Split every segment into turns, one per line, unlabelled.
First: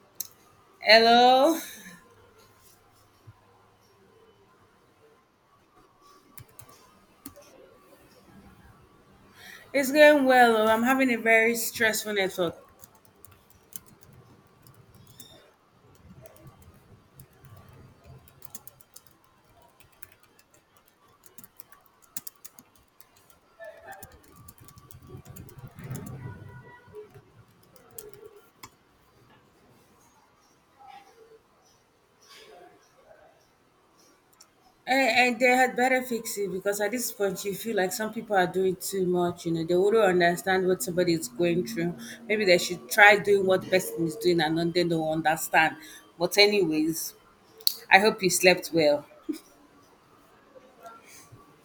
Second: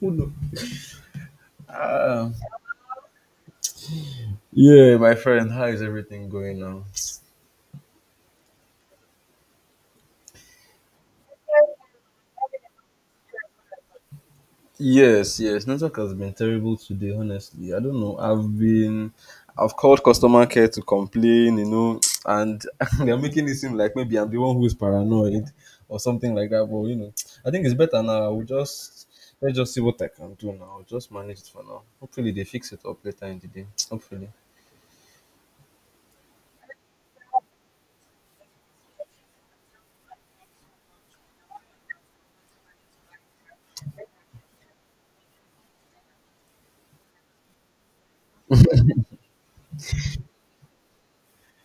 Who know?
Hello.
Ah, yeah, my friend, how is everything going now?
It's going well. Oh. I'm having a very stressful network.
Yes, yes, network has been terrible today, honestly. I don't know. I've called customer care to complain, you know, and they're making it seem like maybe I'm the one who's paranoid or something like that. But, you know, I think it's better now. Let's just see what I can do now. I'll just manage it for now. Hopefully, they fix it up later in the day. Hopefully.
And they had better fix it because at this point you feel like some people are doing too much, you know. They wouldn't understand what somebody is going through. Maybe they should try doing what the person is doing and then they don't understand. But anyways, I hope you slept well.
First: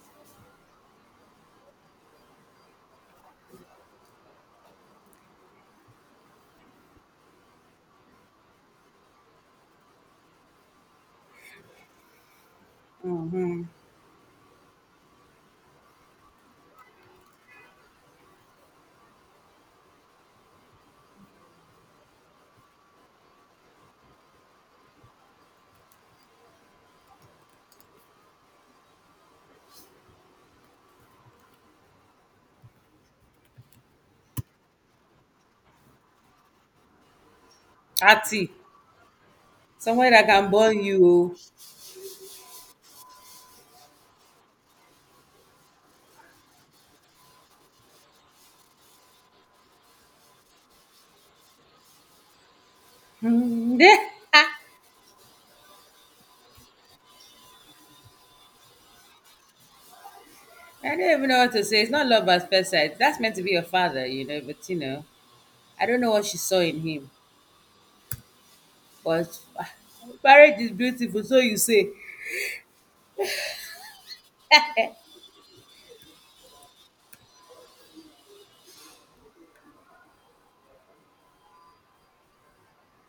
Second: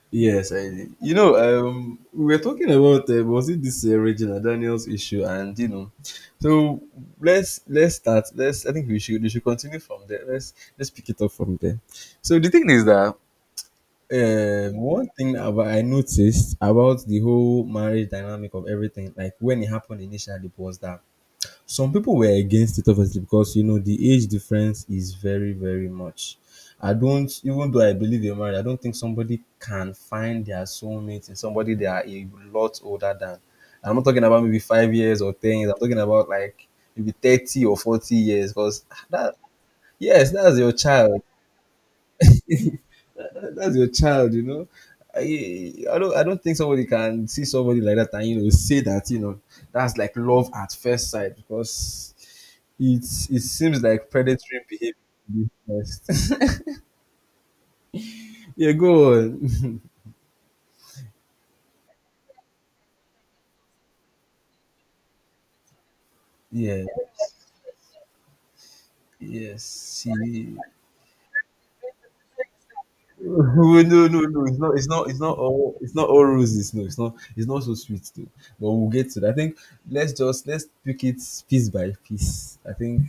Yes, did. We were talking about was it this Regina Daniels issue, and so let's start. Let's I think we should continue from there. Let's pick it up from there. So the thing is that
Mm-hmm.
one thing about, I noticed about the whole marriage dynamic of everything, like when it happened initially, was that some people were against it obviously because you know the age difference is very, very much. I don't even though I believe in marriage, I don't think somebody can find their soulmate in somebody they are a lot older than. I'm not talking about maybe 5 years or 10 years, I'm talking about like maybe 30 or forty
Ati,
years because that
somewhere that
yes,
can
that's your
burn
child.
you.
That's your child, you know. I don't think somebody can see somebody like that and you know say that you know that's like love at first sight because it it
oh.
seems like predatory behavior. To be honest. Yeah, go on.
I don't even know what to say. It's not love at first sight. That's meant to be your father, you know, but you know, I don't know what she saw in
Yeah,
him. But ah,
yes, she
marriage is beautiful, so you say.
no, no, no. No. It's not. It's not. It's not all. It's not all roses. No, it's not. It's not so sweet though. But we'll get to that. I think let's pick it piece by piece. I think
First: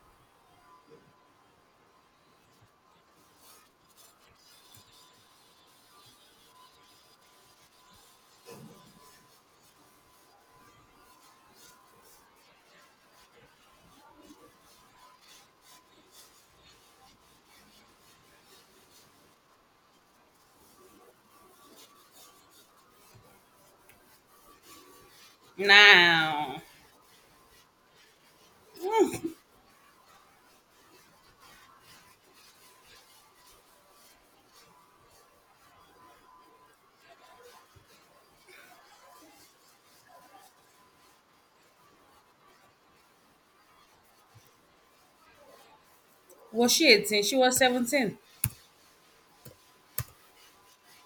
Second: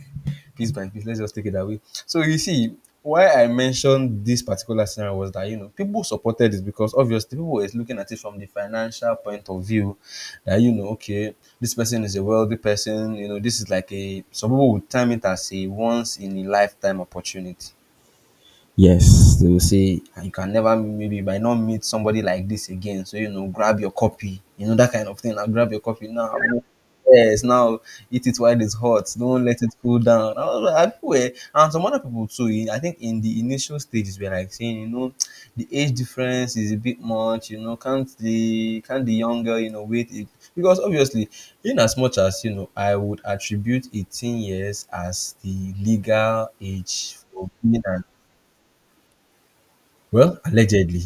piece by piece. Let's just take it that way. So you see, why I mentioned this particular scenario was that you know people supported it because obviously people were looking at it from the financial point of view. That you know, okay, this person is a wealthy person. You know, this is like a some people would term it as a once in a lifetime opportunity. Yes, they will say, "Ah, you can never maybe you might not meet somebody like this again. So you know, grab your copy. You know that kind of thing. Now grab your copy now. Mo-"
Now,
Yes, now eat it while it's hot. Don't let it cool down. I was like, I feel eh, and some other people too. In- I think in the initial stages we're like saying, you know, the age difference is a bit much. You know, can't the young girl you know wait it because obviously, in as much as you know, I would attribute 18 years as the legal
was she
age
18? She
for
was
being
17.
well, allegedly,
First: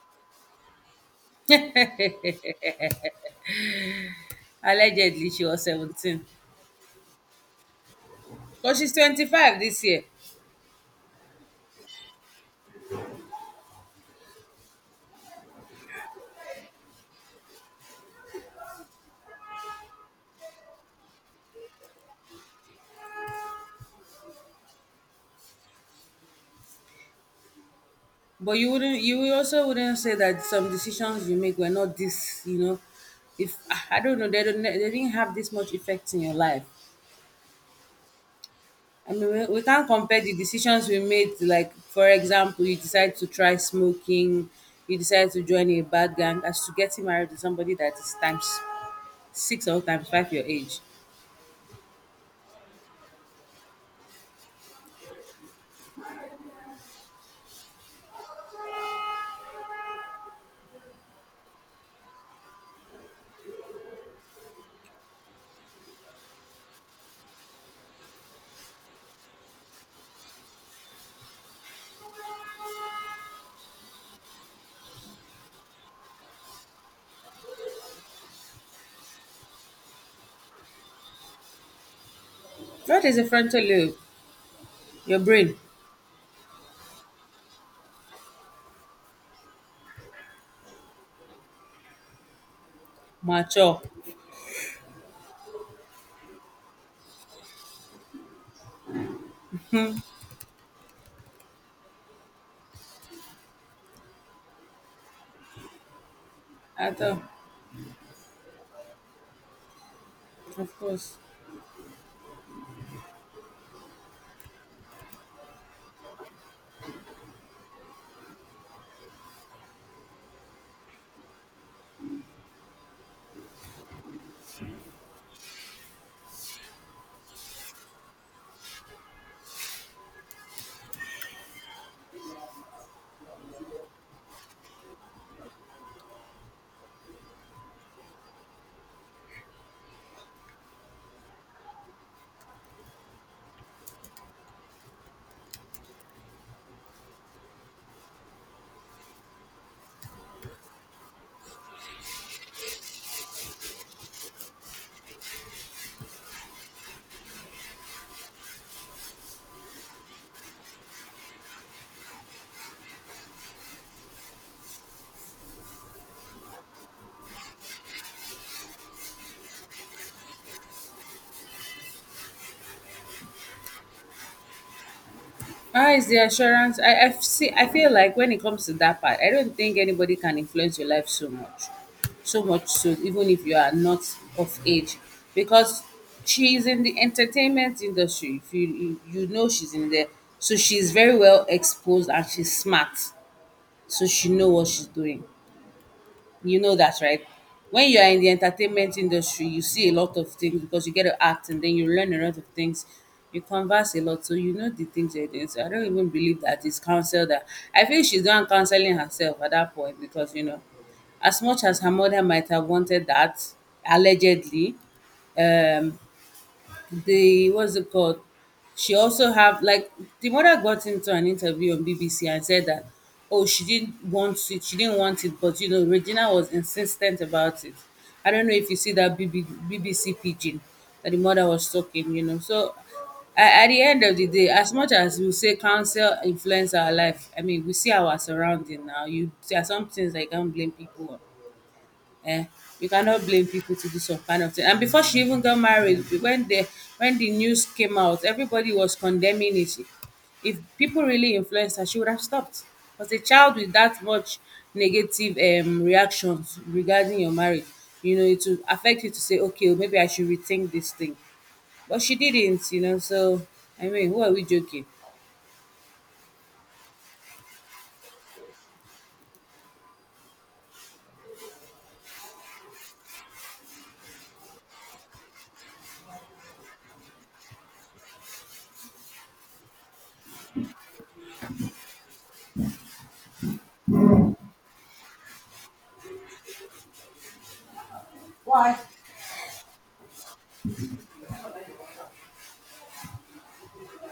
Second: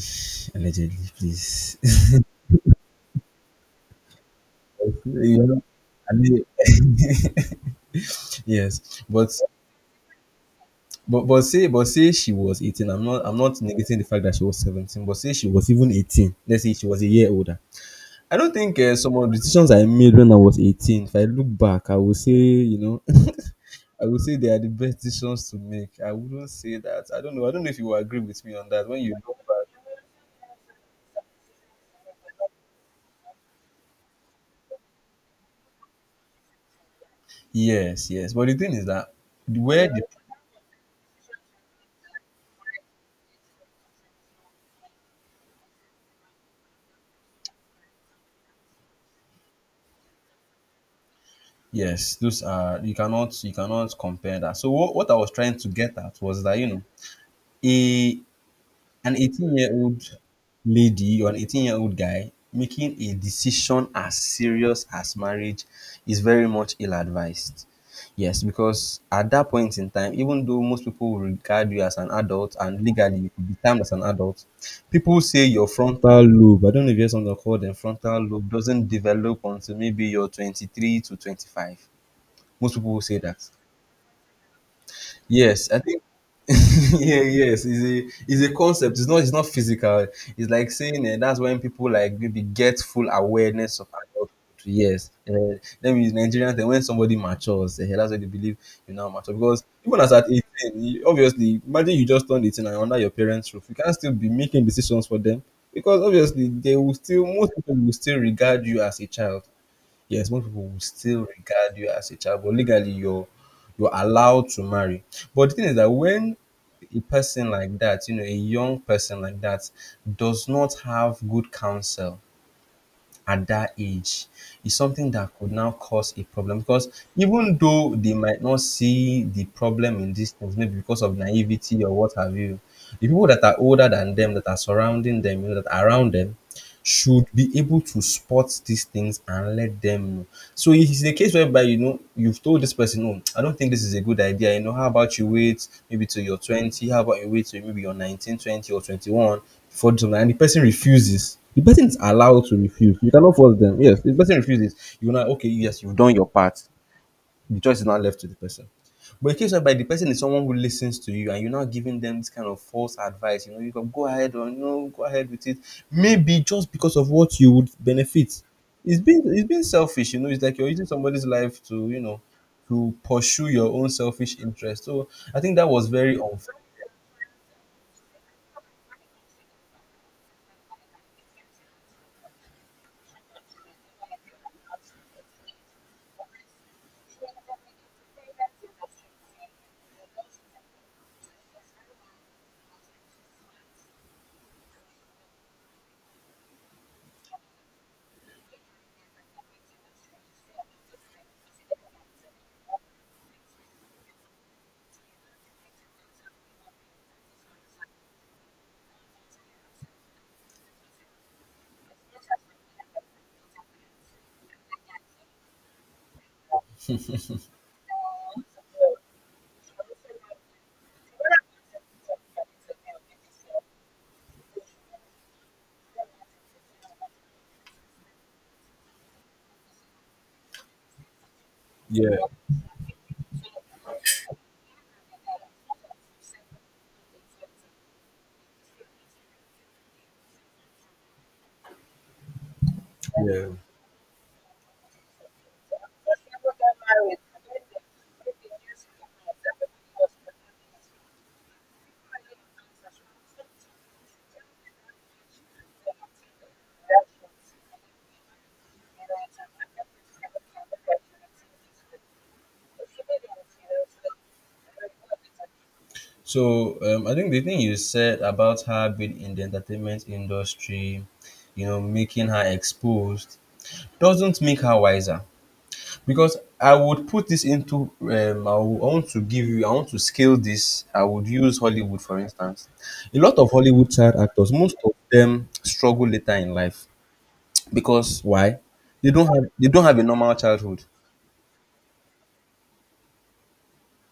allegedly, please.
Allegedly,
You
she
know,
was
I
17.
mean,
But she's
yes,
25 this year.
but say she was 18. I'm not negating the fact that she was 17. But say she was even 18. Let's say she was a year older. I don't think some of the decisions I made when I was 18. If I look back, I will say you know I will say they are the best decisions to make. I wouldn't say that. I don't know. I don't know if you will agree with me
But
on
you
that. When
wouldn't,
you
you will
look
also
back,
wouldn't say that some decisions you make were not this, you know. If I don't know, they didn't have this much effect in your life.
yes, yes. But the thing is that
I mean, we can't
where the
compare the decisions we made. Like, for example, you decide to try smoking, you decide to join a bad gang, as to getting married to somebody that is times six or times five your age.
yes, those are you cannot compare that. So what I was trying to get at was that you know a an 18 year old lady or an 18 year old guy making a decision as serious as marriage is very much ill advised. Yes, because at that point in time, even though most people will regard you as an adult and legally you could be termed as an adult, people say your frontal lobe, I don't know if you hear something called the frontal lobe, doesn't develop until maybe you're 23 to 25. Most people will
What is
say
a
that.
frontal lobe? Your brain,
Yes, I think. Yeah, yes, it's a concept. It's not physical. It's like saying eh, that's when people like maybe get full awareness
mature.
of adulthood. Yes, then with Nigerians, then when somebody matures, eh, that's when they believe you now mature. Because even as at 18, you, obviously, imagine you just turned 18 and you're under your parents' roof. You can't still be making decisions for them because obviously they will
At all,
still most people will still regard you as a child. Yes, most people will
of course.
still regard you as a child, but legally you're allowed to marry. But the thing is that when a person like that, you know, a young person like that does not have good counsel at that age, is something that could now cause a problem because even though they might not see the problem in these things, maybe because of naivety or what have you, the people that are older than them, that are surrounding them, you know, that are around them, should be able to spot these things and let them know. So it's a case whereby you know you've told this person, "No, I don't think this is a good idea. You know, how about you wait maybe till you're 20? How about you wait till maybe you're 19, 20, or 21 before doing something?" And the person refuses. The person is allowed to refuse. You cannot force them. Yes, the person refuses. You know, okay, yes, you've done your part, the choice is now left to the person. But in case whereby the person is someone who listens to you and you're not giving them this kind of false advice, you know, you can go ahead or no, go ahead with it. Maybe just because of what you would benefit. It's being selfish, you know, it's like you're using somebody's life to, you know, to pursue your own selfish interest. So I think that was
It's
very
the
unfair.
assurance. I see. I feel like when it comes to that part, I don't think anybody can influence your life so much, so much so even if you are not of age, because she is in the entertainment industry. If you know she's in there, so she's very well exposed and she's smart, so she know what she's doing. You know that, right? When you are in the entertainment industry, you see a lot of things because you get to act and then you learn a lot of things. You converse a lot, so you know the things you're doing. So I don't even believe that it's counsel that I feel she's not counseling herself at that point because you know, as much as her mother might have wanted that, allegedly, um, the what's it called? She also have like the mother got into an interview on BBC and said that oh she didn't want it, she didn't want it, but you know Regina was insistent about it. I don't know if you see that BBC pigeon that the mother was talking,
Yeah,
you know. So at the end of the day, as much as we say counsel influence our life, I mean we see our surrounding now. You there are some things I can't blame people on um you cannot blame
yeah.
people to do some kind of thing, and before she even got married when the news came out, everybody was condemning it. If people really influenced her, she would have stopped because a child with that much negative reactions regarding your marriage, you know it will affect you to say okay oh, maybe I should rethink this thing. But she didn't, you know. So I mean, who are we joking?
So I think the thing you said about her being in the entertainment industry, you know, making her exposed doesn't make her wiser. Because I would put this into I want to give you, I want to scale this. I would use Hollywood, for instance. A lot of Hollywood child actors, most of them struggle later in life because why? They don't have a normal childhood.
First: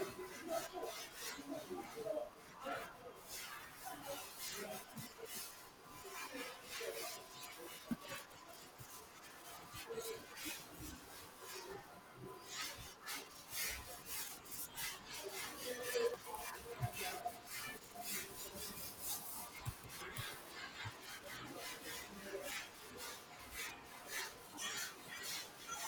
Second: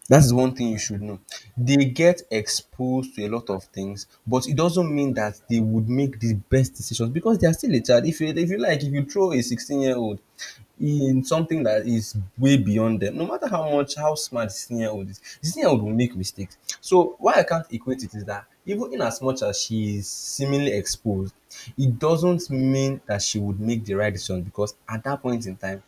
That is one thing you should know. They get exposed to a lot of things, but it doesn't mean that they would make the best decisions because they are still a child. If you like, if you throw a 16-year-old in something that is way beyond them, no matter how smart the 16-year-old is, the 16-year-old will make mistakes. So why I can't equate it is that even in as much as she is seemingly exposed, it doesn't mean that she would make the right decision because at that point in time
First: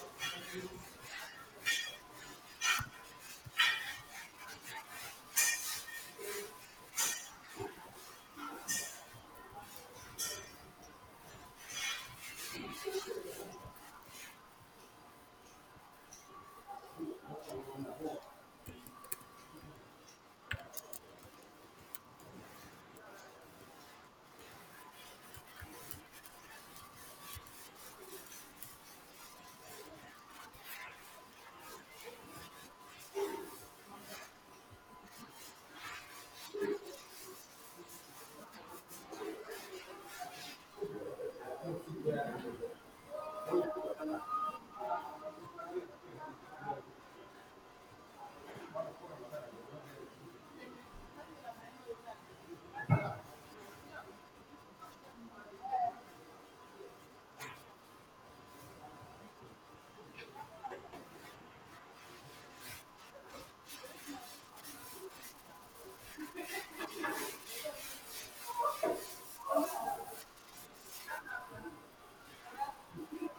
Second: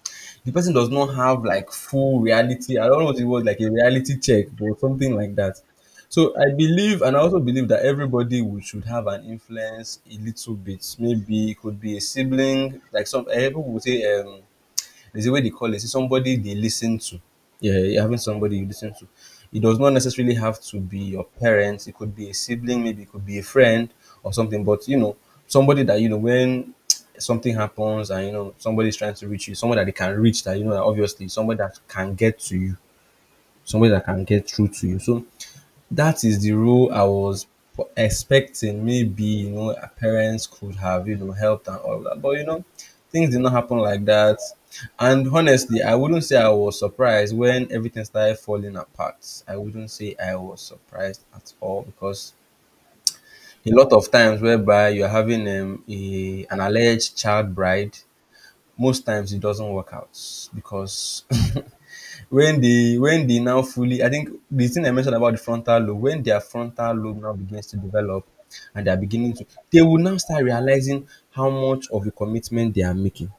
the person does not have like full reality. I don't know what it was like a reality check or something like that. So I believe, and I also believe that everybody would, should have an influence a little bit. Maybe it could be a sibling, like some eh, people would say. There's a way they call it. It's somebody they listen to. Yeah, you're having somebody you listen to. It does not necessarily have to be your parents. It could be a sibling, maybe it could be a friend or something. But you know, somebody that you know when something happens and you know somebody's trying to reach you, someone that they can reach that you know that obviously somebody that can get to you, somebody that can get through to you. So that is the role I was expecting. Maybe, you know, her parents could have, you know, helped and all that. But, you know, things did not happen like that. And honestly, I wouldn't say I was surprised when everything started falling apart. I wouldn't say I was surprised at all because a lot of times whereby you're having an alleged child bride, most times it doesn't work out because when they now fully I think the thing I mentioned about the frontal lobe, when their frontal lobe now begins to develop and they're beginning to they will now start realizing how much of a commitment they are making.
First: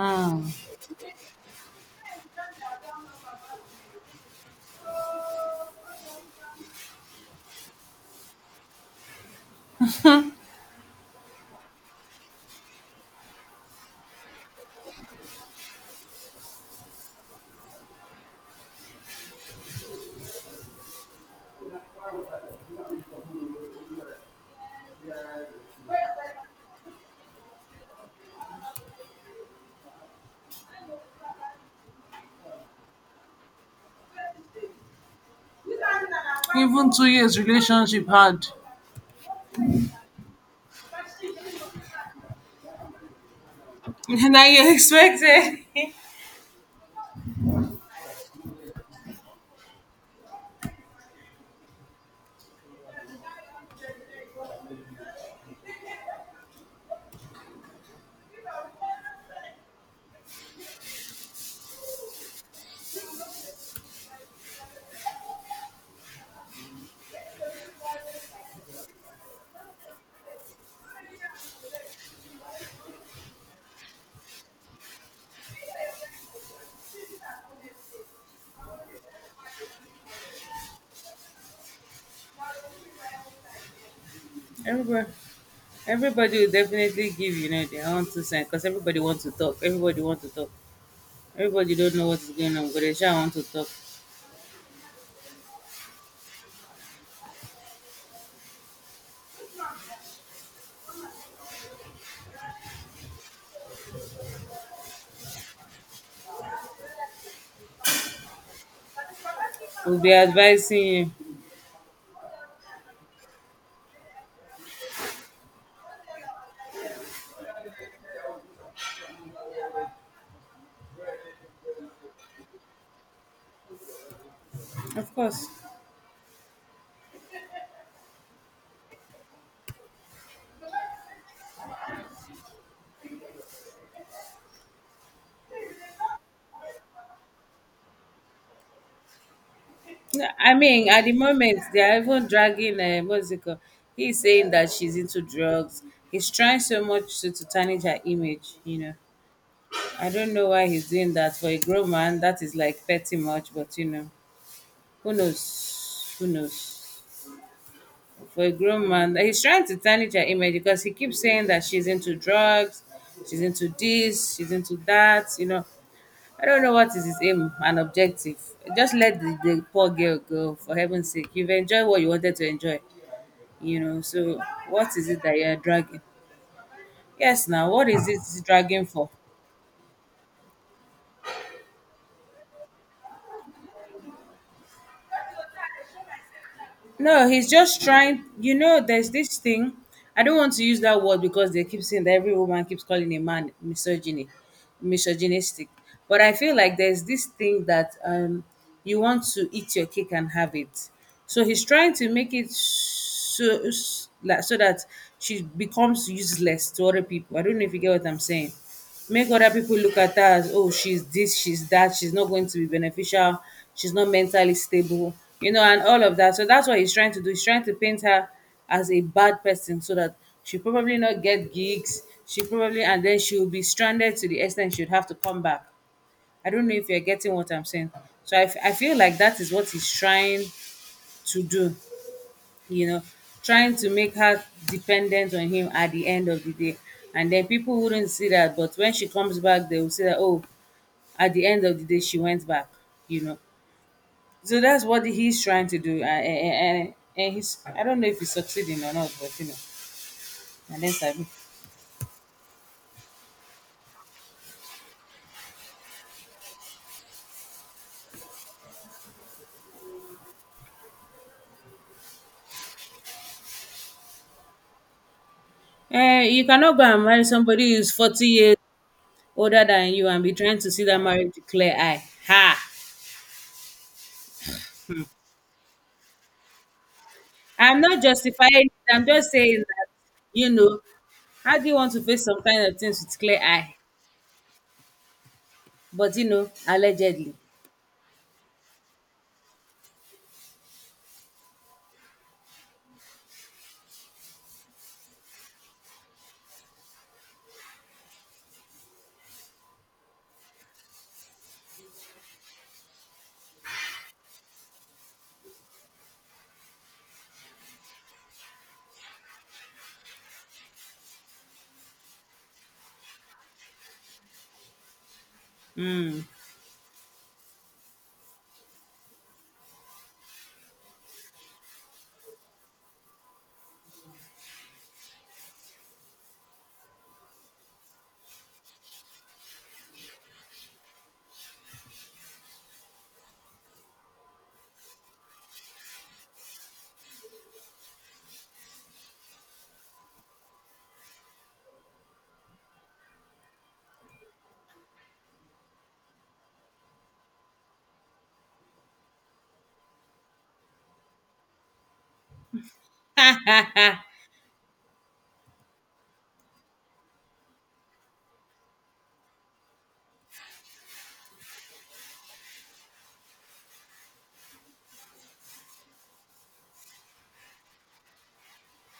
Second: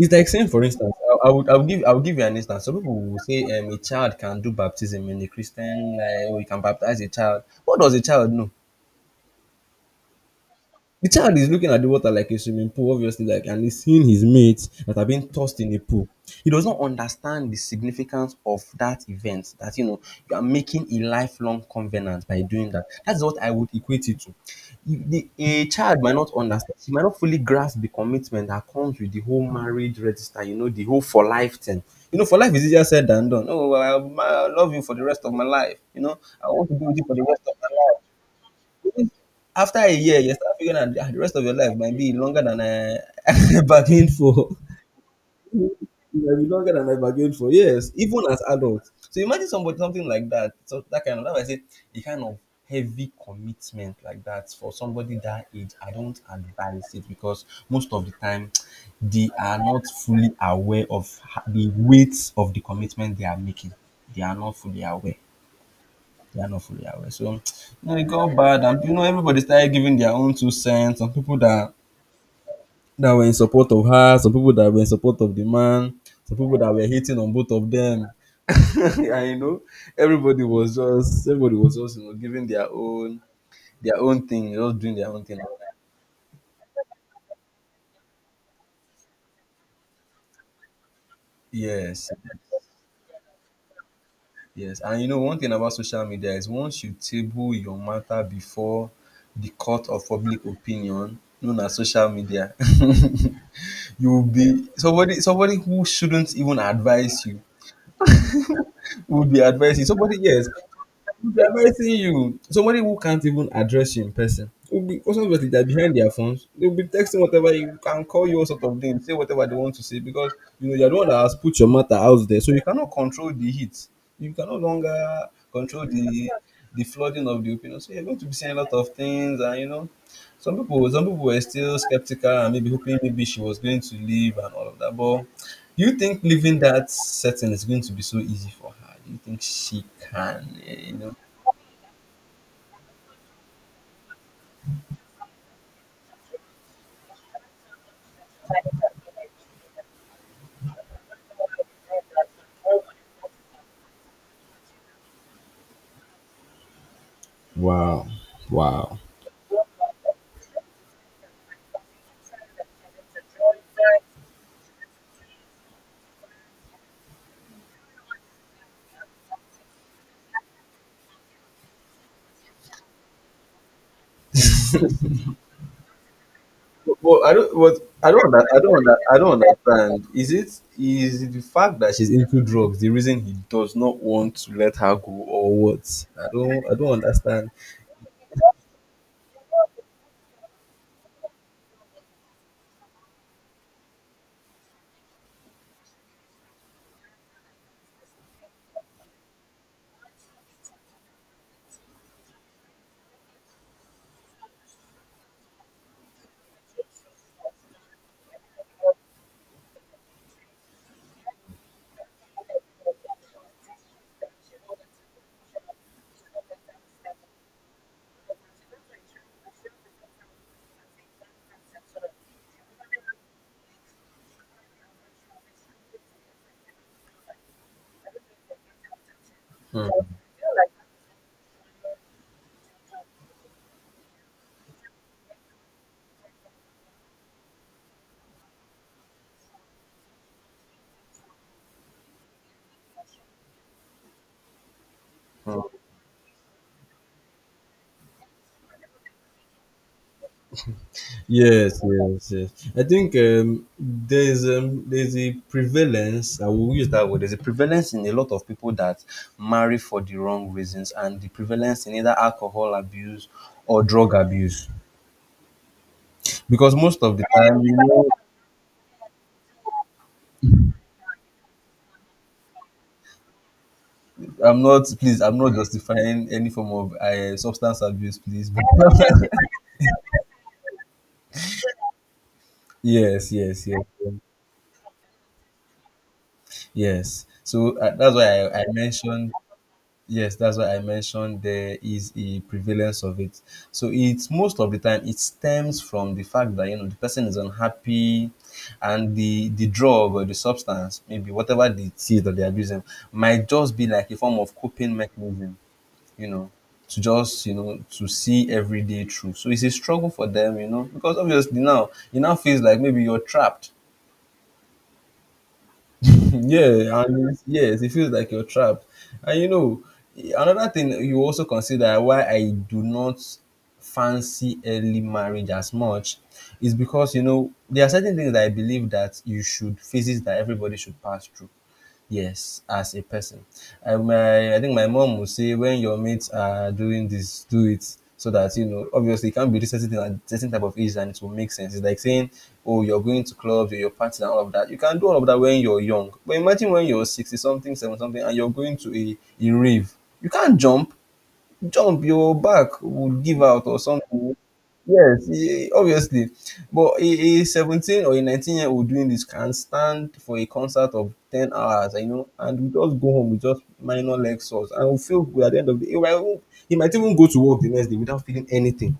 It's like saying, for instance, I would give you an instance. Some people will say a child can do baptism in the Christian, like we can baptize a child. What does a child know? The child is looking at the water like a swimming pool, obviously, and he's seeing his mates that are being tossed in a pool. He does not understand the significance of that event. That, you know, you are making a lifelong covenant by doing that. That's what I would equate it to. A child might not understand. He might not fully grasp the commitment that comes with the whole marriage register. You know, the whole for life thing. You know, for life is easier said than done. Oh, well, I love you for the rest of my life. You know, I want to be
Even
with you
two
for the
years
rest of my life.
relationship had.
After a year, you start figuring out, ah, the rest of your life might be longer than I bargained
Now
for.
you expected.
It might be longer than I bargained for. Yes, even as adults. So imagine somebody, something like that. So that kind of, that I say the kind of heavy commitment like that for somebody that age, I don't advise it, because most of the time they are not fully aware of the weight of the commitment they are making. They are not fully aware. They are not fully aware. So, you know, it got bad, and you know everybody started giving their own two cents. Some people that were in support of her, some people that were in support of the man, some people that were hating on both of them. And you know, everybody was just you know giving their own just doing
Everybody,
their own thing.
everybody will definitely give you know their own two cents because everybody wants to talk. Everybody wants to talk. Everybody don't know
Yes,
what is going on, but they sure want to talk.
yes. And you know, one thing about social media is once you table your matter before the court of public opinion, known as social media, you'll be somebody who shouldn't even advise you will be advising
We'll be
somebody. Yes,
advising you,
they're embarrassing you. Somebody who can't even address you in person will be, because obviously they're behind their phones, they'll be texting whatever, you can call you all sort of names, say whatever they want to say, because you know you're the one that has put your matter out there. So you cannot control the heat. You can no
of
longer
course.
control the flooding of the opinion. So you're going to be seeing a lot of things, and you know some people were still skeptical and maybe hoping maybe she was going to leave and all of that. But do you think leaving that setting is going to be so easy for her? Do you think she
No,
can,
I
eh,
mean,
you
at the
know?
moment they are even dragging what's it called? He's saying that she's into drugs. He's trying so much to tarnish her image. You know, I don't know why he's doing that for a grown man. That is like petty much, but you know, who knows? Who knows? For a grown man. Like, he's trying to tarnish her image because he keeps saying that she's into drugs, she's into this, she's into that. You know, I don't know what is his aim and objective. Just let the poor girl go, for heaven's sake. You've enjoyed what you wanted to enjoy, you know. So, what is it that you're dragging?
Well, I
Yes,
don't.
now,
What
what is
I don't.
it
Under- I don't.
dragging
Under-
for?
I don't understand. Is it? Is it the fact that she's into drugs the reason he does not want to let her go, or what? I don't
No, he's
understand.
just trying. You know, there's this thing. I don't want to use that word because they keep saying that every woman keeps calling a man misogyny, misogynistic. But I feel like there's this thing that you want to eat your cake and have it. So he's trying to make it so like so that she becomes useless to other people. I don't know if you get what I'm saying. Make other people look at her as oh she's this, she's that, she's not going to be beneficial, she's not mentally stable, you know, and all of that. So that's what he's trying to do. He's trying to paint her as a bad person so that she probably not get gigs, she probably, and then she'll be stranded to the extent she'd have to come back. I don't know if you're getting what I'm saying. So I feel like that is what
Hmm,
he's trying to do, you know, trying to make her dependent on him at the end of the day. And then people wouldn't see that, but when she comes back, they will say that, oh, at the end of the day, she went back, you know. So that's what he's
hmm.
trying to do. And, and he's, I don't know if he's succeeding or not, but you know, and then Sabi.
Yes, yes, yes. I think there's a prevalence. I will use that word. There's a prevalence in a lot of people that marry for the wrong reasons, and the prevalence in either alcohol abuse or drug abuse.
You
Because
cannot go
most
and
of
marry
the time, you
somebody who's
know,
40 years older than you and be trying to see that marriage declare I. Ha!
I'm not justifying any form of substance
I'm not
abuse, please.
justifying it. I'm just saying that, you know, how do you want to face some kind of things with
yes,
clear
yes,
eye?
yes,
But, you know,
yes.
allegedly.
So that's why I mentioned, yes, that's why I mentioned there is a prevalence of it. So it's most of the time, it stems from the fact that you know the person is unhappy, and the drug or the substance, maybe whatever the it is that they're abusing, might just be like a form of coping mechanism, you know, to just, you know, to see every day through. So it's a struggle for them, you know, because obviously now it now feels like maybe you're trapped.
Mm,
Yeah, yes, it feels like you're trapped. And you know, another thing you also consider why I do not fancy early marriage as much is because you know there are certain things that I believe that you should phases that everybody should pass through. Yes, as a person. I think my mom would say, when your mates are doing this, do it. So that, you know, obviously, it can't be this certain thing at certain type of age, and it will make sense. It's like saying, "Oh, you're going to clubs, or you're partying, and all of that." You can do all of that when you're young, but imagine when you're sixty something, seven something, and you're going to a rave. You can't jump, your back would give out or something. Yes, eh, obviously. But a 17 or a 19-year-old doing this can stand for a concert of 10 hours, you know, and we just go home with just minor leg sores, and we feel good at the end of the day. He might even go to work the next day without feeling anything.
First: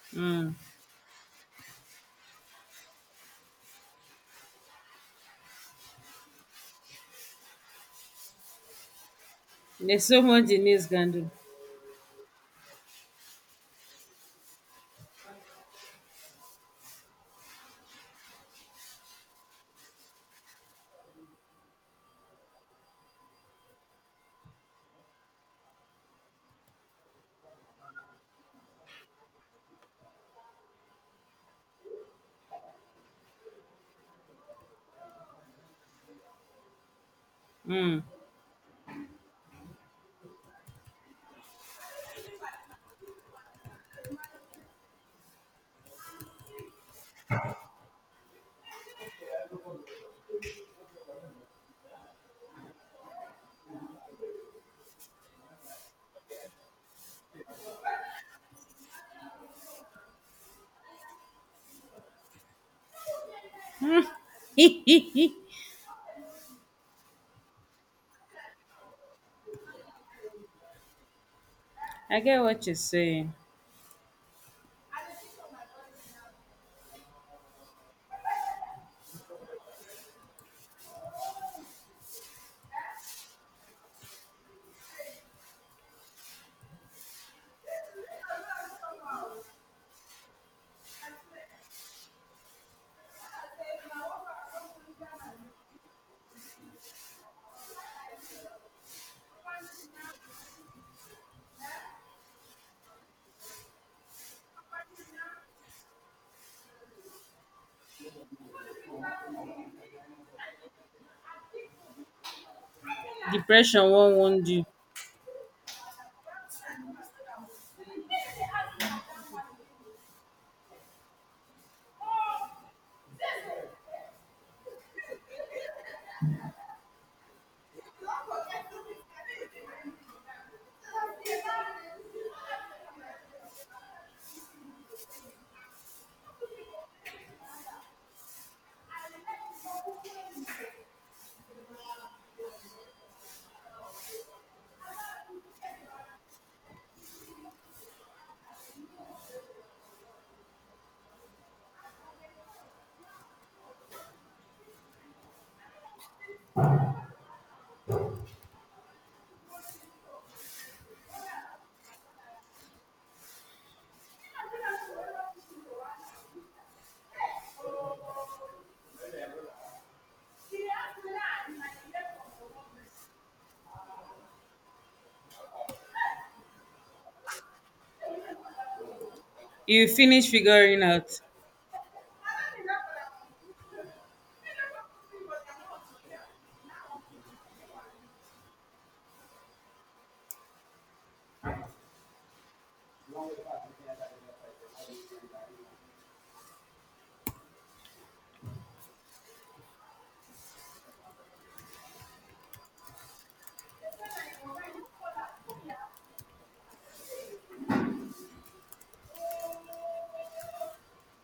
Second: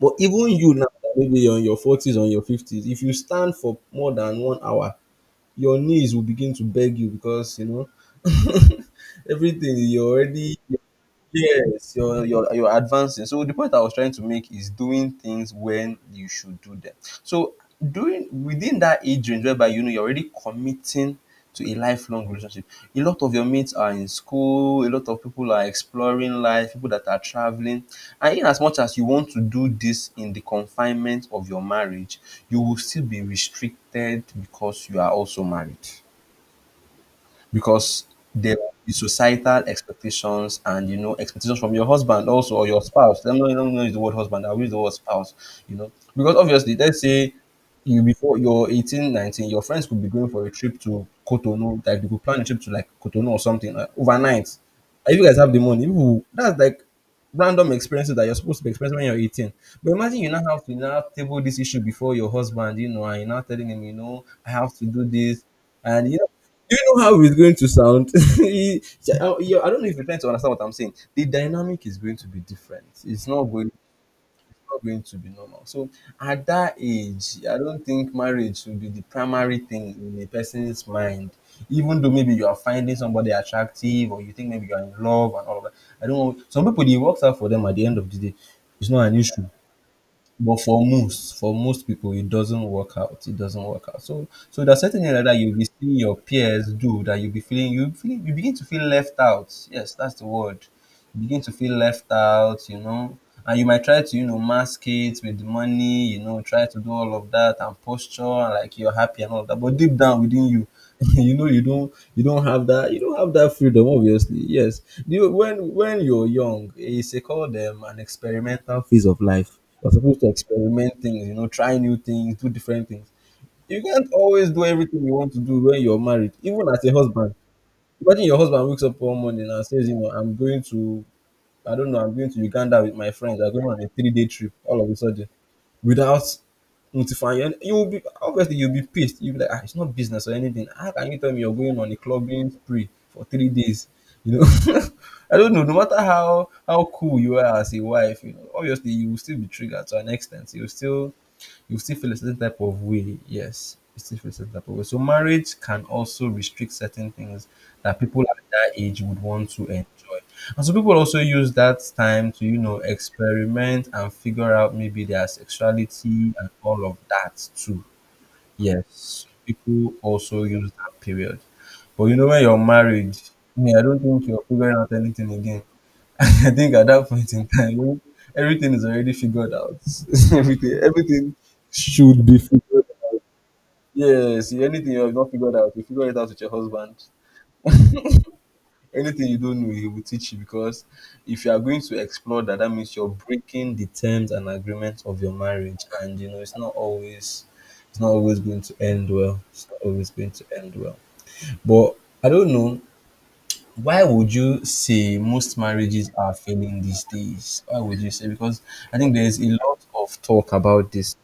But even
mm.
you now, that maybe you're in your 40s or your 50s, if you stand for more than 1 hour, your knees will begin to beg you because, you know, everything,
There's
you're
so much
already—
the news can do.
yes, you're advancing. So the point I was trying to make is doing things when you should do them. So doing within that age range whereby you know you're already committing to a lifelong relationship. A lot of your mates are in school, a lot of people are exploring life, people that are traveling. And in as much as you want to do this in the confinement of your marriage, you will still be restricted because you are also married,
Mm.
because there will be societal expectations and you know expectations from your husband also, or your spouse. Let me not use the word husband, I'll use the word spouse. You know, because obviously, let's say you, before you're 18, 19, your friends could be going for a trip to Cotonou. Like they could plan a trip to like Cotonou or something, like overnight. And if you guys have the money, people— that's like random experiences that you're supposed to be experiencing when you're 18. But imagine you now have to now table this issue before your husband, you know, and you're now telling him, you know, I have to do this. And you know, do you know how it's going to sound? He- I don't know if you're trying to understand what I'm saying. The dynamic is going
I
to be
get what you're
different. It's
saying.
not going to be normal. So at that age, I don't think marriage should be the primary thing in a person's mind. Even though maybe you are finding somebody attractive, or you think maybe you are in love and all of that. I don't know. Some people, it works out for them at the end of the day. It's not an issue. But for most people, it doesn't work out. It doesn't work out. So, so there's certain area that you'll be seeing your peers do that you'll be feeling you begin to feel left out. Yes, that's the word. You begin to feel left out. You know, and you might try to, you know, mask it with money. You know, try to do all of that and posture like you're happy and all of that. But deep down within you, you know you don't have that you don't have that
Depression
freedom,
won't
obviously.
wound you.
Yes, you, when you're young, it's a called an experimental phase of life, you're supposed to experiment things, you know, try new things, do different things. You can't always do everything you want to do when you're married, even as a husband. Imagine your husband wakes up one morning and says, you know, I don't know, I'm going to Uganda with my friends. I'm going on a 3 day trip all of a sudden without notifying you. And you will be, obviously, you'll be pissed. You'll be like, ah, it's not business or anything. How can you tell me you're going on a clubbing spree for 3 days? You know, I don't know. No matter how cool you are as a wife, you know, obviously you will still be triggered to an extent. You still feel a certain type of way. Yes, you still feel a certain type of way. So marriage can also restrict certain things that people at that age would want to enjoy. And so people also use that time to, you know, experiment and figure out maybe their sexuality and all of that too. Yes, people also use that period. But you know, when you're married, I mean, I don't think you're figuring out anything again. I think at that point in time, you know, everything is already figured out.
You finish figuring out.
Everything should be figured. Yes, anything you have not figured out, you figure it out with your husband. Anything you don't know, he will teach you because if you are going to explore that, that means you're breaking the terms and agreements of your marriage, and you know it's not always going to end well. It's not always going to end well. But I don't know. Why would you say most marriages are failing these days? Why would you say? Because I think there's a lot of talk about this.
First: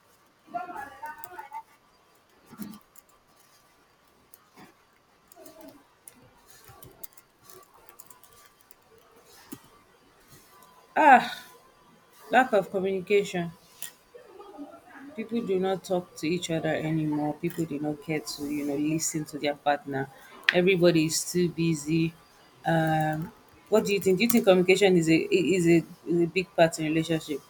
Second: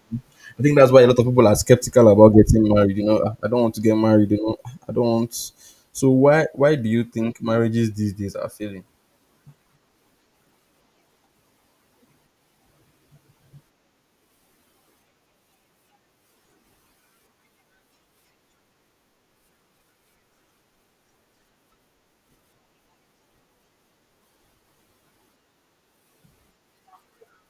I think that's why a lot of people are skeptical about getting married. You know, "Ah, I don't want to get married. You know, I don't want." So why do you think marriages these days are failing?
Ah, lack of communication. People do not talk to each other anymore. People do not care to, you know, listen to their partner. Everybody is too busy. Um, what do you think? Do you think communication is a big part in relationship?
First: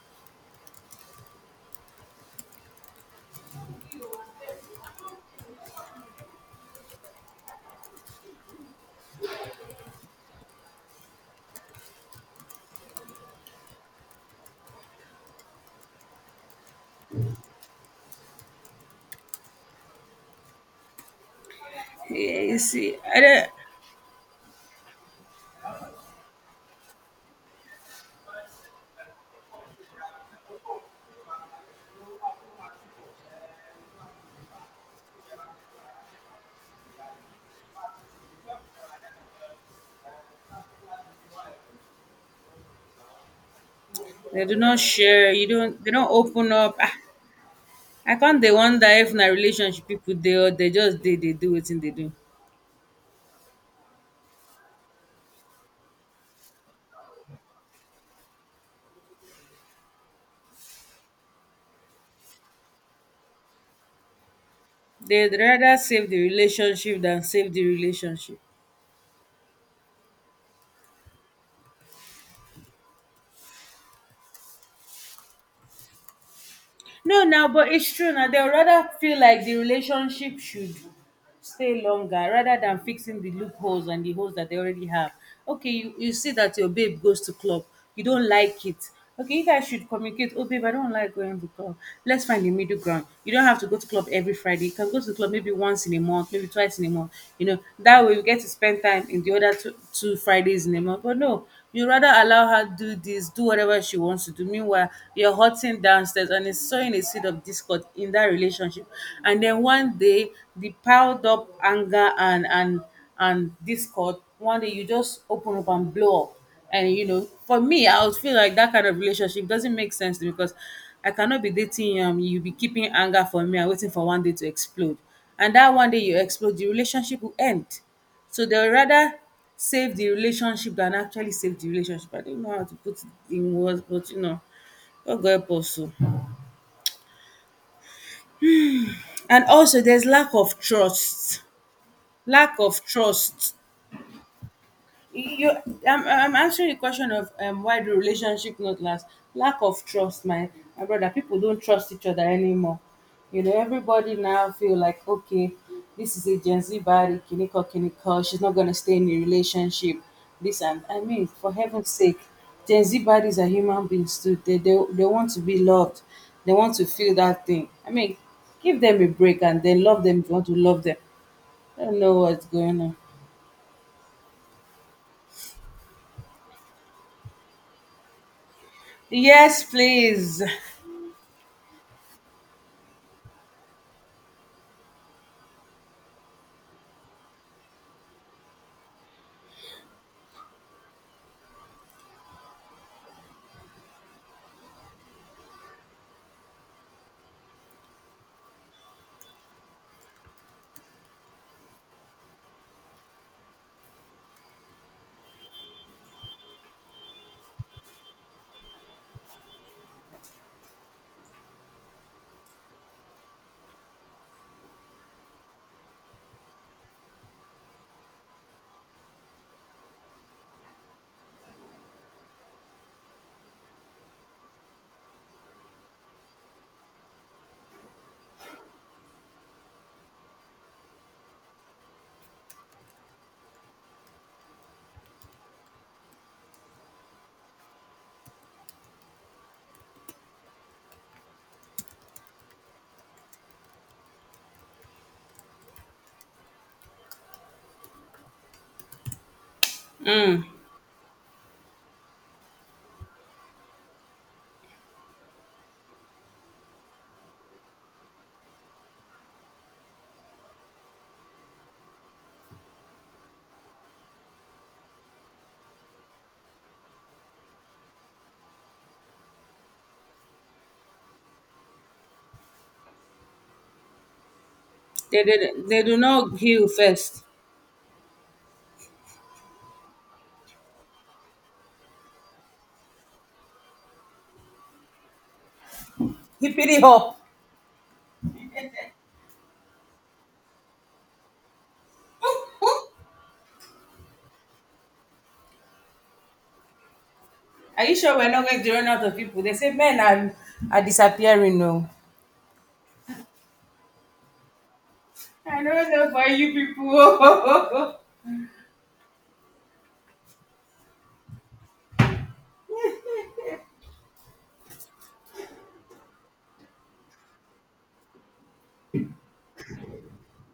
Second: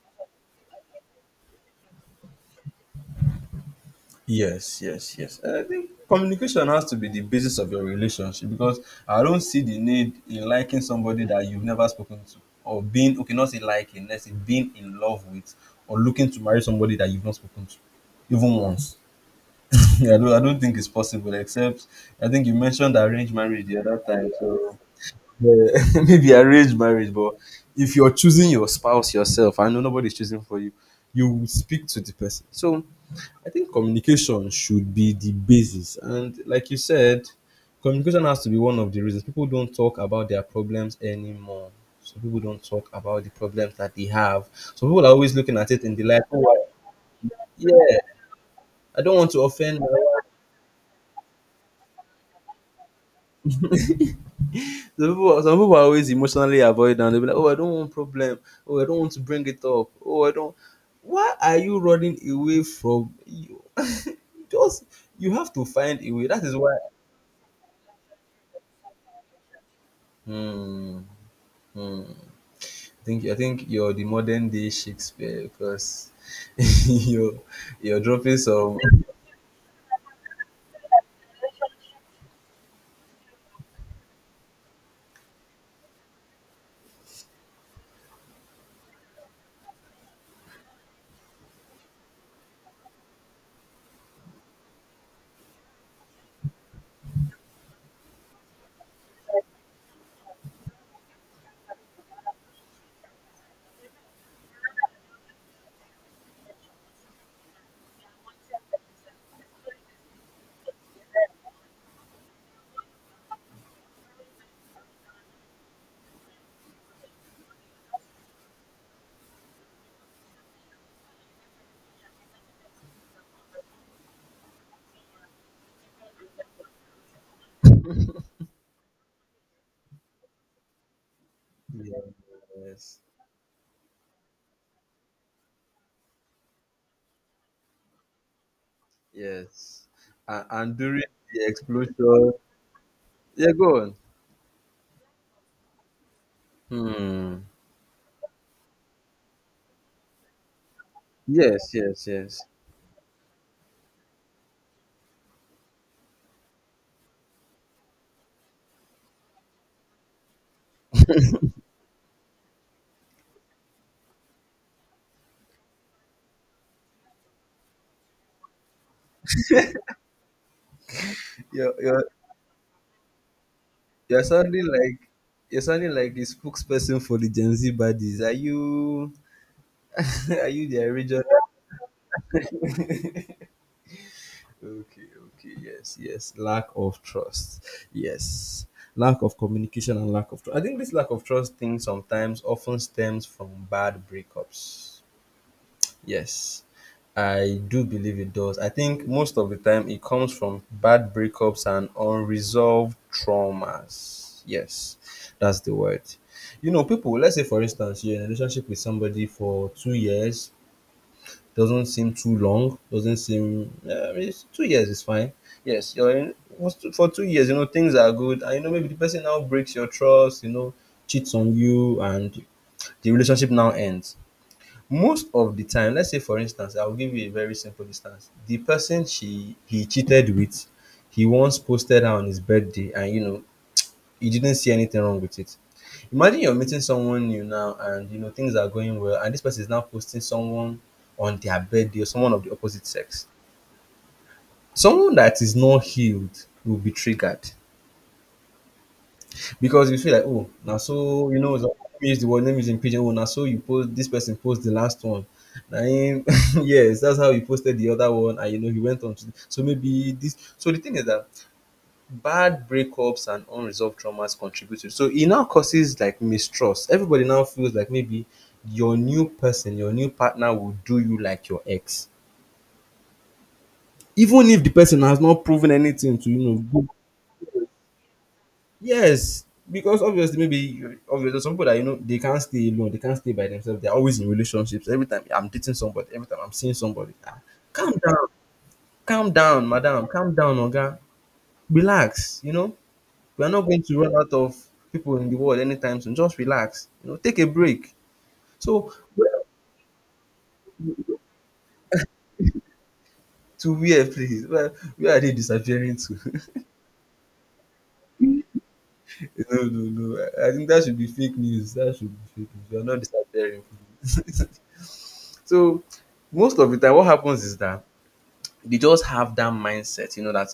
Yes, yes, yes. And I think communication has to be the basis of your relationship because I don't see the need in liking somebody that you've never spoken to or being okay, not say liking, let's say being in love with or looking to marry somebody that you've not spoken to even once. I don't think it's possible except I
Eh,
think you
you
mentioned
see, I
arranged
don't,
marriage the other time. So yeah, maybe arranged marriage, but if you're choosing your spouse yourself, I know nobody's choosing for you, you will speak to the person. So I think communication should be the basis. And like you said, communication has to be one of the reasons. People don't talk about their problems anymore. So people don't talk about the problems that they
they
have.
do not
So people are
share.
always
You
looking at
don't.
it
They
in the
don't
light. "Oh,
open up. Ah,
yeah,
I can't. They wonder
I
if
don't
na
want to offend my
relationship people
wife."
they or they just they do wetin they do.
Some people are always emotionally avoidant. They'll be like, oh, I don't want problem. Oh, I don't want to bring it up. Oh, I don't. Why are you running away from you? Just you
They'd
have to
rather
find
save
a
the
way. That is why.
relationship than save the relationship.
Hmm. Hmm. I think you're the modern day Shakespeare because
No,
you're
now, but it's
you're
true. Now
dropping
they'll
some.
rather feel like the relationship should stay longer rather than fixing the loopholes and the holes that they already have. Okay, you see that your babe goes to club, you don't like it. Okay, you guys should communicate. Oh, babe, I don't like going to club. Let's find the middle ground. You don't have to go to club every Friday. You can go to the club maybe once in a month, maybe twice in a month. You know, that way you get to spend time in the other two Fridays in a month. But no, you rather allow her to do this, do whatever she wants to do. Meanwhile, you're hurting downstairs and it's sowing a seed of discord in that relationship. And then one day, the piled up anger and discord, one day you just open up and blow up. And you know, for me, I would feel like that kind of relationship doesn't make sense to me because I cannot be dating you be keeping anger for me and waiting for one day to explode. And that one day you explode, the relationship will end. So they'll rather save the relationship than actually save the relationship. I don't know how to put
Yes.
it in words, but you know, God go help us. O. And also
Yes.
there's lack
And,
of
and during
trust.
the explosion,
Lack of
yeah,
trust.
go on.
You, I'm answering the question of
Hmm.
why the relationship not last. Lack of trust, my brother. People don't
Yes.
trust
Yes.
each other
Yes.
anymore. You know, everybody now feel like, okay, this is a Gen Z body, kiniko kiniko. She's not gonna stay in a relationship. This and I mean, for heaven's sake, Gen Z bodies are human beings too. They want to be loved. They want to feel that thing. I mean, give them a break and then love them if you want to love them.
You're,
I don't
you're,
know what's going on.
you're sounding like the spokesperson for the Gen Z buddies. Are you
Yes, please.
are you their regional? Okay, okay, yes, yes. Lack of trust. Yes. Lack of communication and lack of trust. I think this lack of trust thing sometimes often stems from bad breakups. Yes, I do believe it does. I think most of the time it comes from bad breakups and unresolved traumas. Yes, that's the word. You know, people, let's say for instance, you're in a relationship with somebody for 2 years, doesn't seem too long, doesn't seem, yeah, I mean, it's- 2 years is fine. Yes, you're in, for 2 years, you know, things are good, and you know, maybe the person now breaks your trust, you know, cheats on you, and the relationship now ends most of the time. Let's say for instance, I'll give you a very simple instance. The person she he cheated with, he once posted her on his birthday, and you know, he didn't see anything wrong with it. Imagine you're meeting someone new now, and you know things are going well, and this person is now posting someone on their birthday or someone of the opposite sex. Someone that is not healed will be triggered, because you feel like,
Mm.
oh, now so you know, it's like, let me use the word, let me use it in pidgin. Oh, now so you post this person post the last one. Na him, yes, that's how he posted the other one, and you know he went on to. So maybe this. So the thing is that bad breakups and unresolved traumas contribute to. So it now causes like mistrust. Everybody now feels like maybe your new person, your new partner will do you like your ex, even if the person has not proven
They do
anything to you
not heal
know.
first.
Yes, because obviously, maybe you, obviously there's some people that you know they can't stay alone, they can't stay by themselves. They're always in relationships. Every time I'm dating somebody, every time I'm
Keep
seeing
it
somebody,
up.
ah, calm down, calm down, madam, calm down, Oga, relax. You know, we are not going to run out of people in the world anytime soon. Just relax. You know, take a
Are
break.
you sure we're not going to run
So
out of
where,
people? They say men are disappearing now.
to where, please? Where are they
I don't
disappearing
know
to?
for you people.
No, no, no. I think that should be fake news. That should be fake news. We are not disappearing. So most of the time, what happens is that they just have that mindset, you know, that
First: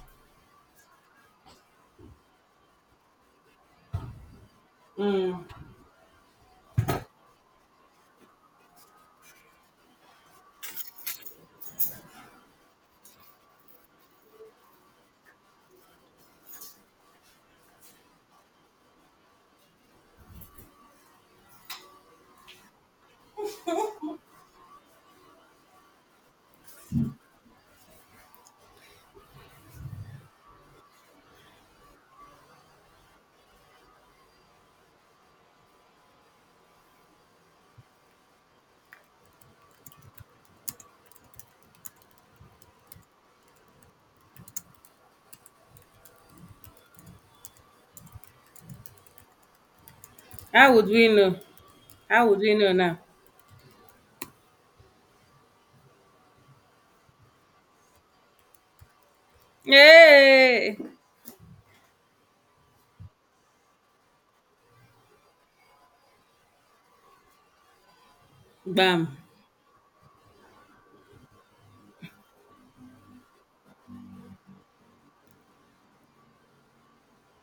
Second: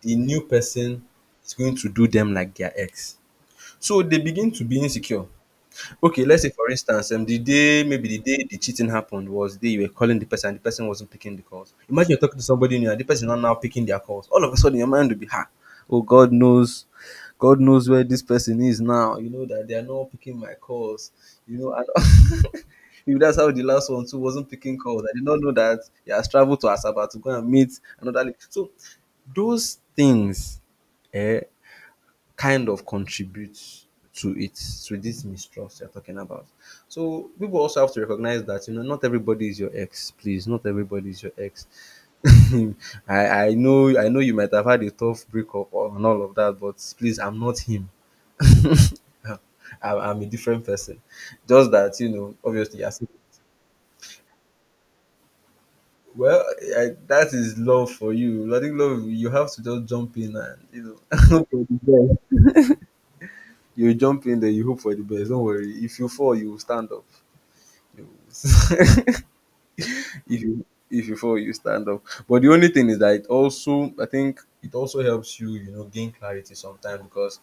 the new person is going to do them like their ex. So they begin to be insecure. Okay, let's say for instance, the day maybe the day the cheating happened was the day you were calling the person and the person wasn't picking the calls. Imagine you're talking to somebody new and the person is not now picking their calls. All of a sudden, your mind will be ha. Oh God knows where this person is now. You know that they are not picking my calls. You know, and if that's how the last one too wasn't picking calls, I did not know that he has traveled to Asaba to go and meet another lady. So those things, eh, kind of contributes to it, to this mistrust you're talking about. So people also have to recognize that you know not everybody is your ex. Please, not everybody is your ex. I know you might have had a tough breakup or- and all of that, but please, I'm not him. I'm a different
How would
person.
we know?
Just that you
How
know,
would we know
obviously, I
now?
said, well, that is love for you. I think love you have to just jump in and
Yay!
you know. You jump in there, you hope for the best. Don't worry. If you fall, you will stand up. You
Bam.
will- if you if you fall you stand up, but the only thing is that it also, I think it also helps you, you know, gain clarity sometimes, because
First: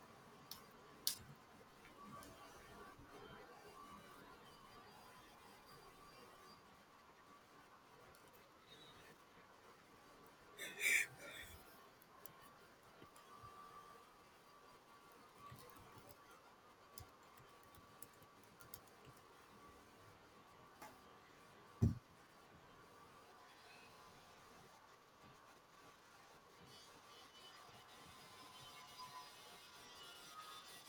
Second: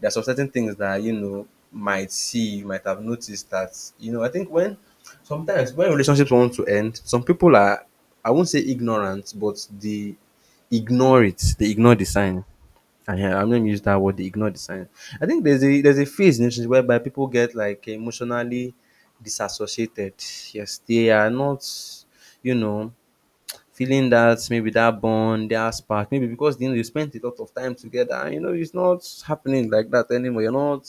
there are some certain things that you know might see you might have noticed that you know I think when sometimes when relationships want to end some people are, I won't say ignorant, but they ignore it, they ignore the sign. Hear I'm not gonna use that word. They ignore the sign. I think there's a phase in relationships whereby people get like emotionally disassociated. Yes, they are not, you know, feeling that maybe that bond, that spark, maybe because you know you spent a lot of time together, and you know it's not happening like that anymore. You're not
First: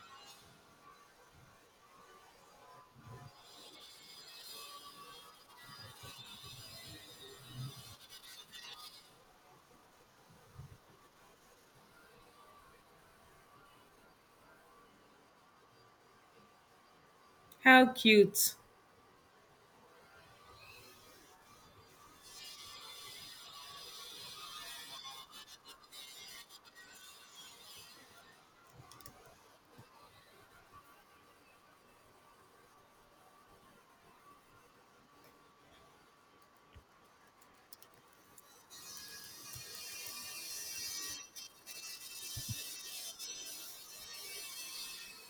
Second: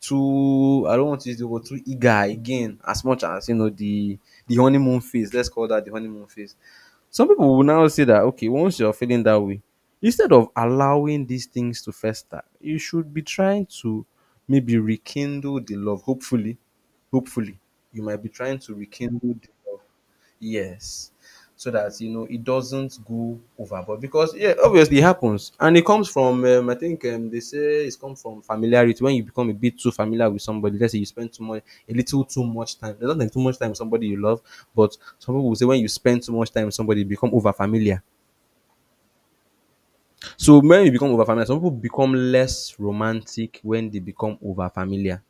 too, I don't want to use the word too eager again as much as you know the honeymoon phase. Let's call that the honeymoon phase. Some people will now say that okay, once you're feeling that way, instead of allowing these things to fester, you should be trying to maybe rekindle the love. Hopefully, hopefully,
How
you might be
cute.
trying to rekindle the love. Yes. So that you know it doesn't go overboard because yeah, obviously it happens and it comes from I think they say it's come from familiarity. When you become a bit too familiar with somebody, let's say you spend too much, a little too much time. There's nothing too much time with somebody you love, but some people will say when you spend too much time with somebody, you become over familiar. So when you become over familiar, some people become less romantic when they become over familiar.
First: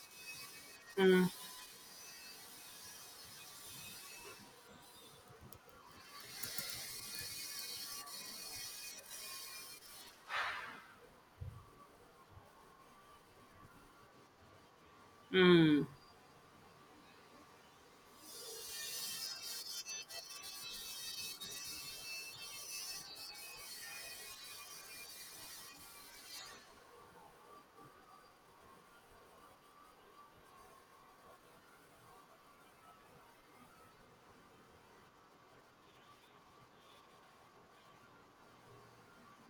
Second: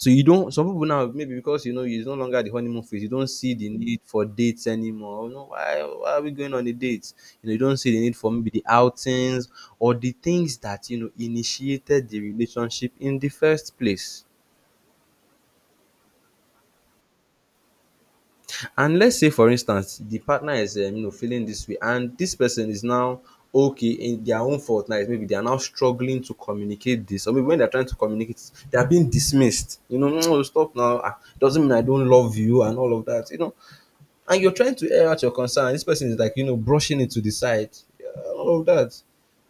So you don't. Some people now maybe because you know it's no longer the honeymoon phase. You don't see the need for dates anymore. You know why? Why are we going on a date? You know you don't see the need for maybe the outings or the things that you know initiated the relationship in the first place.
Hmm.
And let's say, for instance, the partner is you know, feeling this way, and this person is now okay in their own fault. Now, is maybe they are now struggling to communicate this, or maybe when they're trying to communicate, they are being dismissed. You know, no, stop now. Doesn't mean I don't love you and all of that. You know, and you're trying to air out your concern. This person is like, you know, brushing it to the side. Yeah, all of that.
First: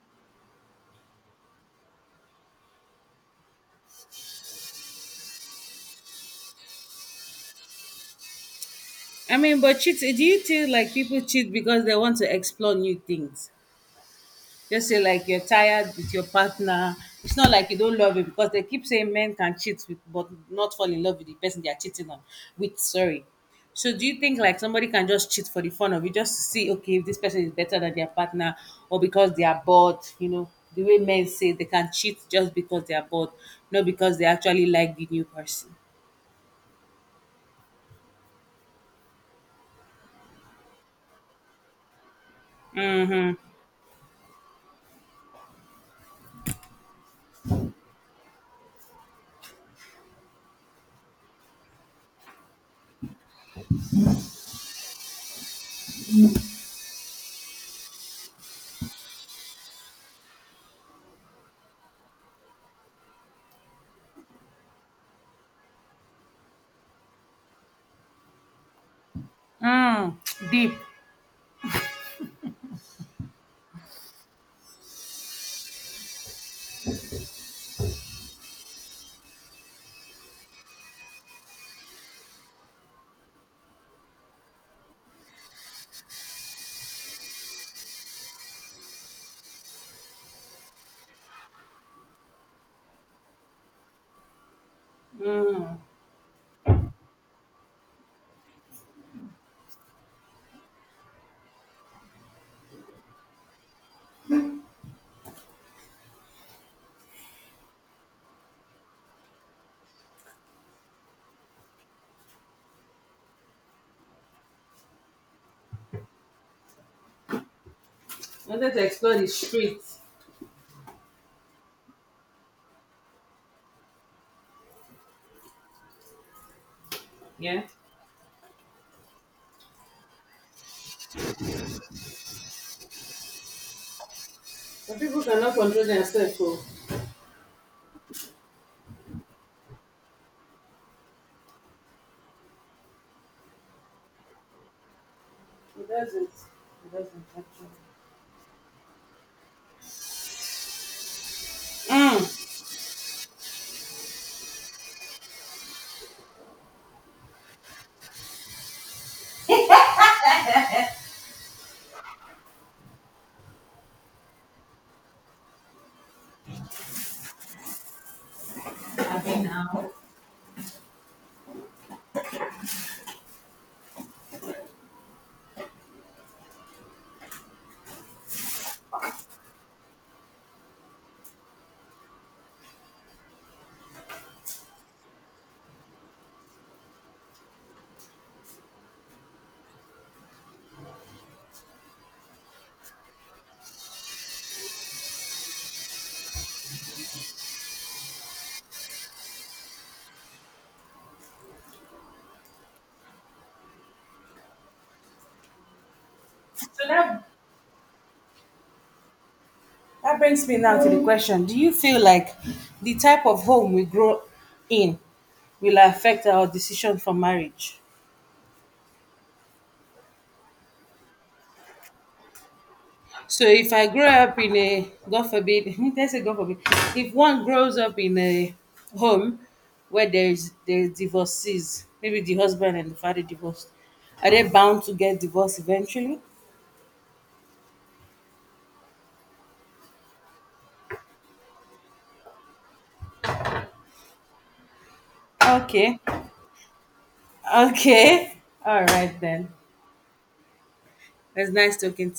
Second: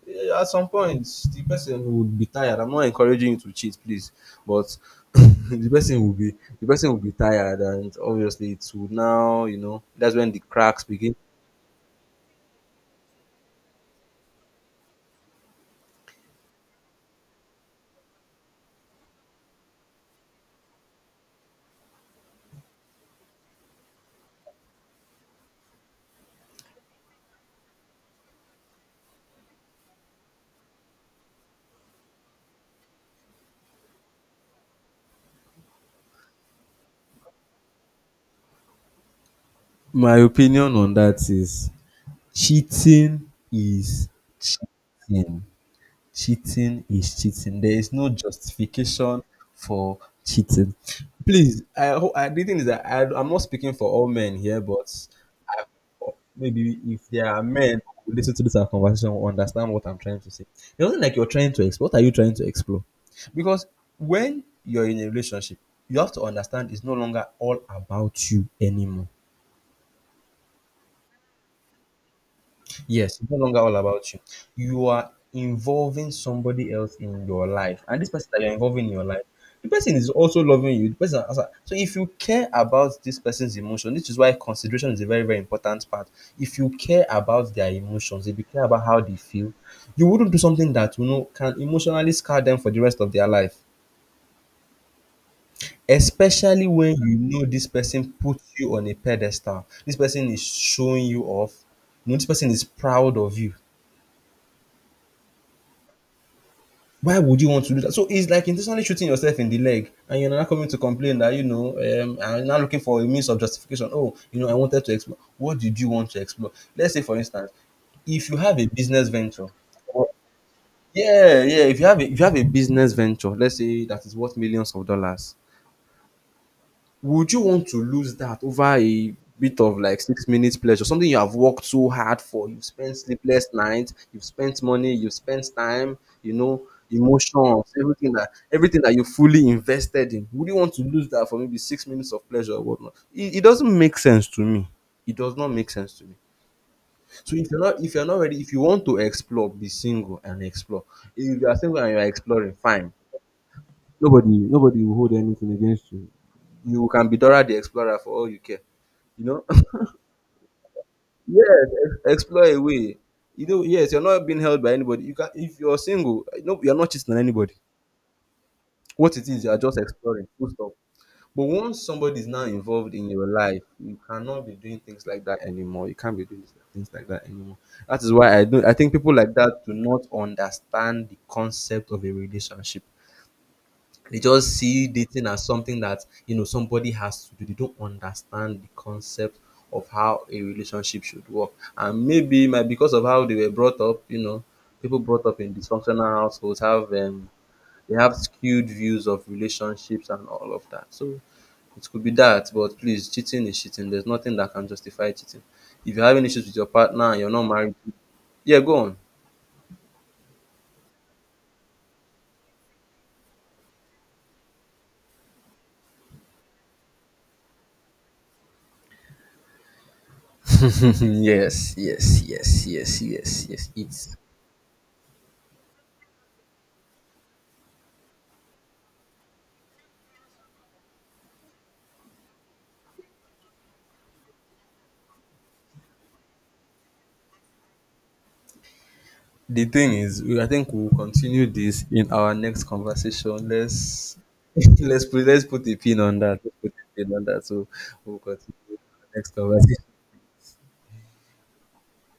Yeah, at some point, the person would be tired. I'm not encouraging you to cheat, please, but the person will be the person will be tired, and obviously, it will
I
now, you
mean, but
know,
cheat,
that's
do
when the
you feel
cracks
like
begin.
people cheat because they want to explore new things? Just say like you're tired with your partner. It's not like you don't love it because they keep saying men can cheat with, but not fall in love with the person they are cheating on with. Sorry. So do you think like somebody can just cheat for the fun of it, just to see okay if this person is better than their partner or because they are bored? You know the way men say they can cheat just because they are bored, not because they actually like the new person.
My opinion on that is cheating
Mm-hmm.
is cheating. Cheating is cheating. There is no justification for cheating. Please, I hope the thing is that I'm not speaking for all men here, but I, maybe if there are men who listen to this our conversation, will understand what I'm trying to say. It wasn't like you're trying to explore. What are you trying to explore? Because when you're in a relationship, you have to understand it's no longer all about you anymore.
Mm. Deep.
Yes, it's no longer all about you. You are involving somebody else in your life, and this person that you're involving in your life, the person is also loving you. The person, also- so if you care about this person's emotion, this is why consideration is a very, very important part. If you care about their emotions, if you care about how they feel, you wouldn't do something that you know can emotionally scar them for the rest of their life.
Mm.
Especially when you know this person puts you on a pedestal, this person is showing you off, you know, this person is proud of you, why would you want to do that? So it's like intentionally shooting yourself in the leg, and you're not coming to complain that I'm not looking for a means of justification. Oh, you know, I wanted to explore. What did you want to explore? Let's say, for instance, if you have a
Wanted to
business
explore the
venture,
streets.
or- yeah, yeah, if you have if you have a business venture, let's say that is worth millions of dollars, would you
Yeah.
want to lose that over a bit of like 6 minutes pleasure? Something you have worked so hard for, you've spent sleepless nights, you've spent money,
But
you've
people
spent
cannot control
time,
themselves. So.
emotions, everything that you fully invested in. Would you want to lose that for maybe 6 minutes of pleasure or whatnot? It doesn't make sense to me. It does not make
It
sense to me.
doesn't. It doesn't
So
actually.
if you're not ready, if you want to explore, be single and explore. If you are single and you are exploring,
Mm.
fine. Nobody will hold anything against you. You can be Dora the Explorer for all you care, you know. Yes, explore a way, you know. Yes, you're not being held by anybody. You can, if you're single, no, you're not cheating on anybody. What it
Having
is, you're just
now.
exploring, full stop. But once somebody is now involved in your life, you cannot be doing things like that anymore. You can't be doing things like that anymore. That is why I think people like that do not understand the concept of a relationship. They just see dating as something that somebody has to do. They don't understand the concept of how a relationship should work. And maybe my because of how they were brought up, you know, people brought up in dysfunctional households have they have skewed views of relationships and all of that. So it could be that, but please, cheating is cheating. There's nothing that can justify cheating. If you're having issues with
So
your partner and you're not married, yeah, go on.
that brings me now to the question: Do you feel like the type of home we grow in will affect our decision for marriage?
Yes, yes, yes, yes, yes,
So
yes.
if I grow
It's—
up in a God forbid, let's say God forbid, if one grows up in a home where there's divorces, maybe the husband and the father divorced, are they bound to get divorced eventually?
the thing is, we, I think we'll continue this in our next conversation. Let's let's put a
Okay,
pin on that. Let's put a pin on that. So we'll
okay,
continue
all
our
right
next
then.
conversation.
It's nice talking to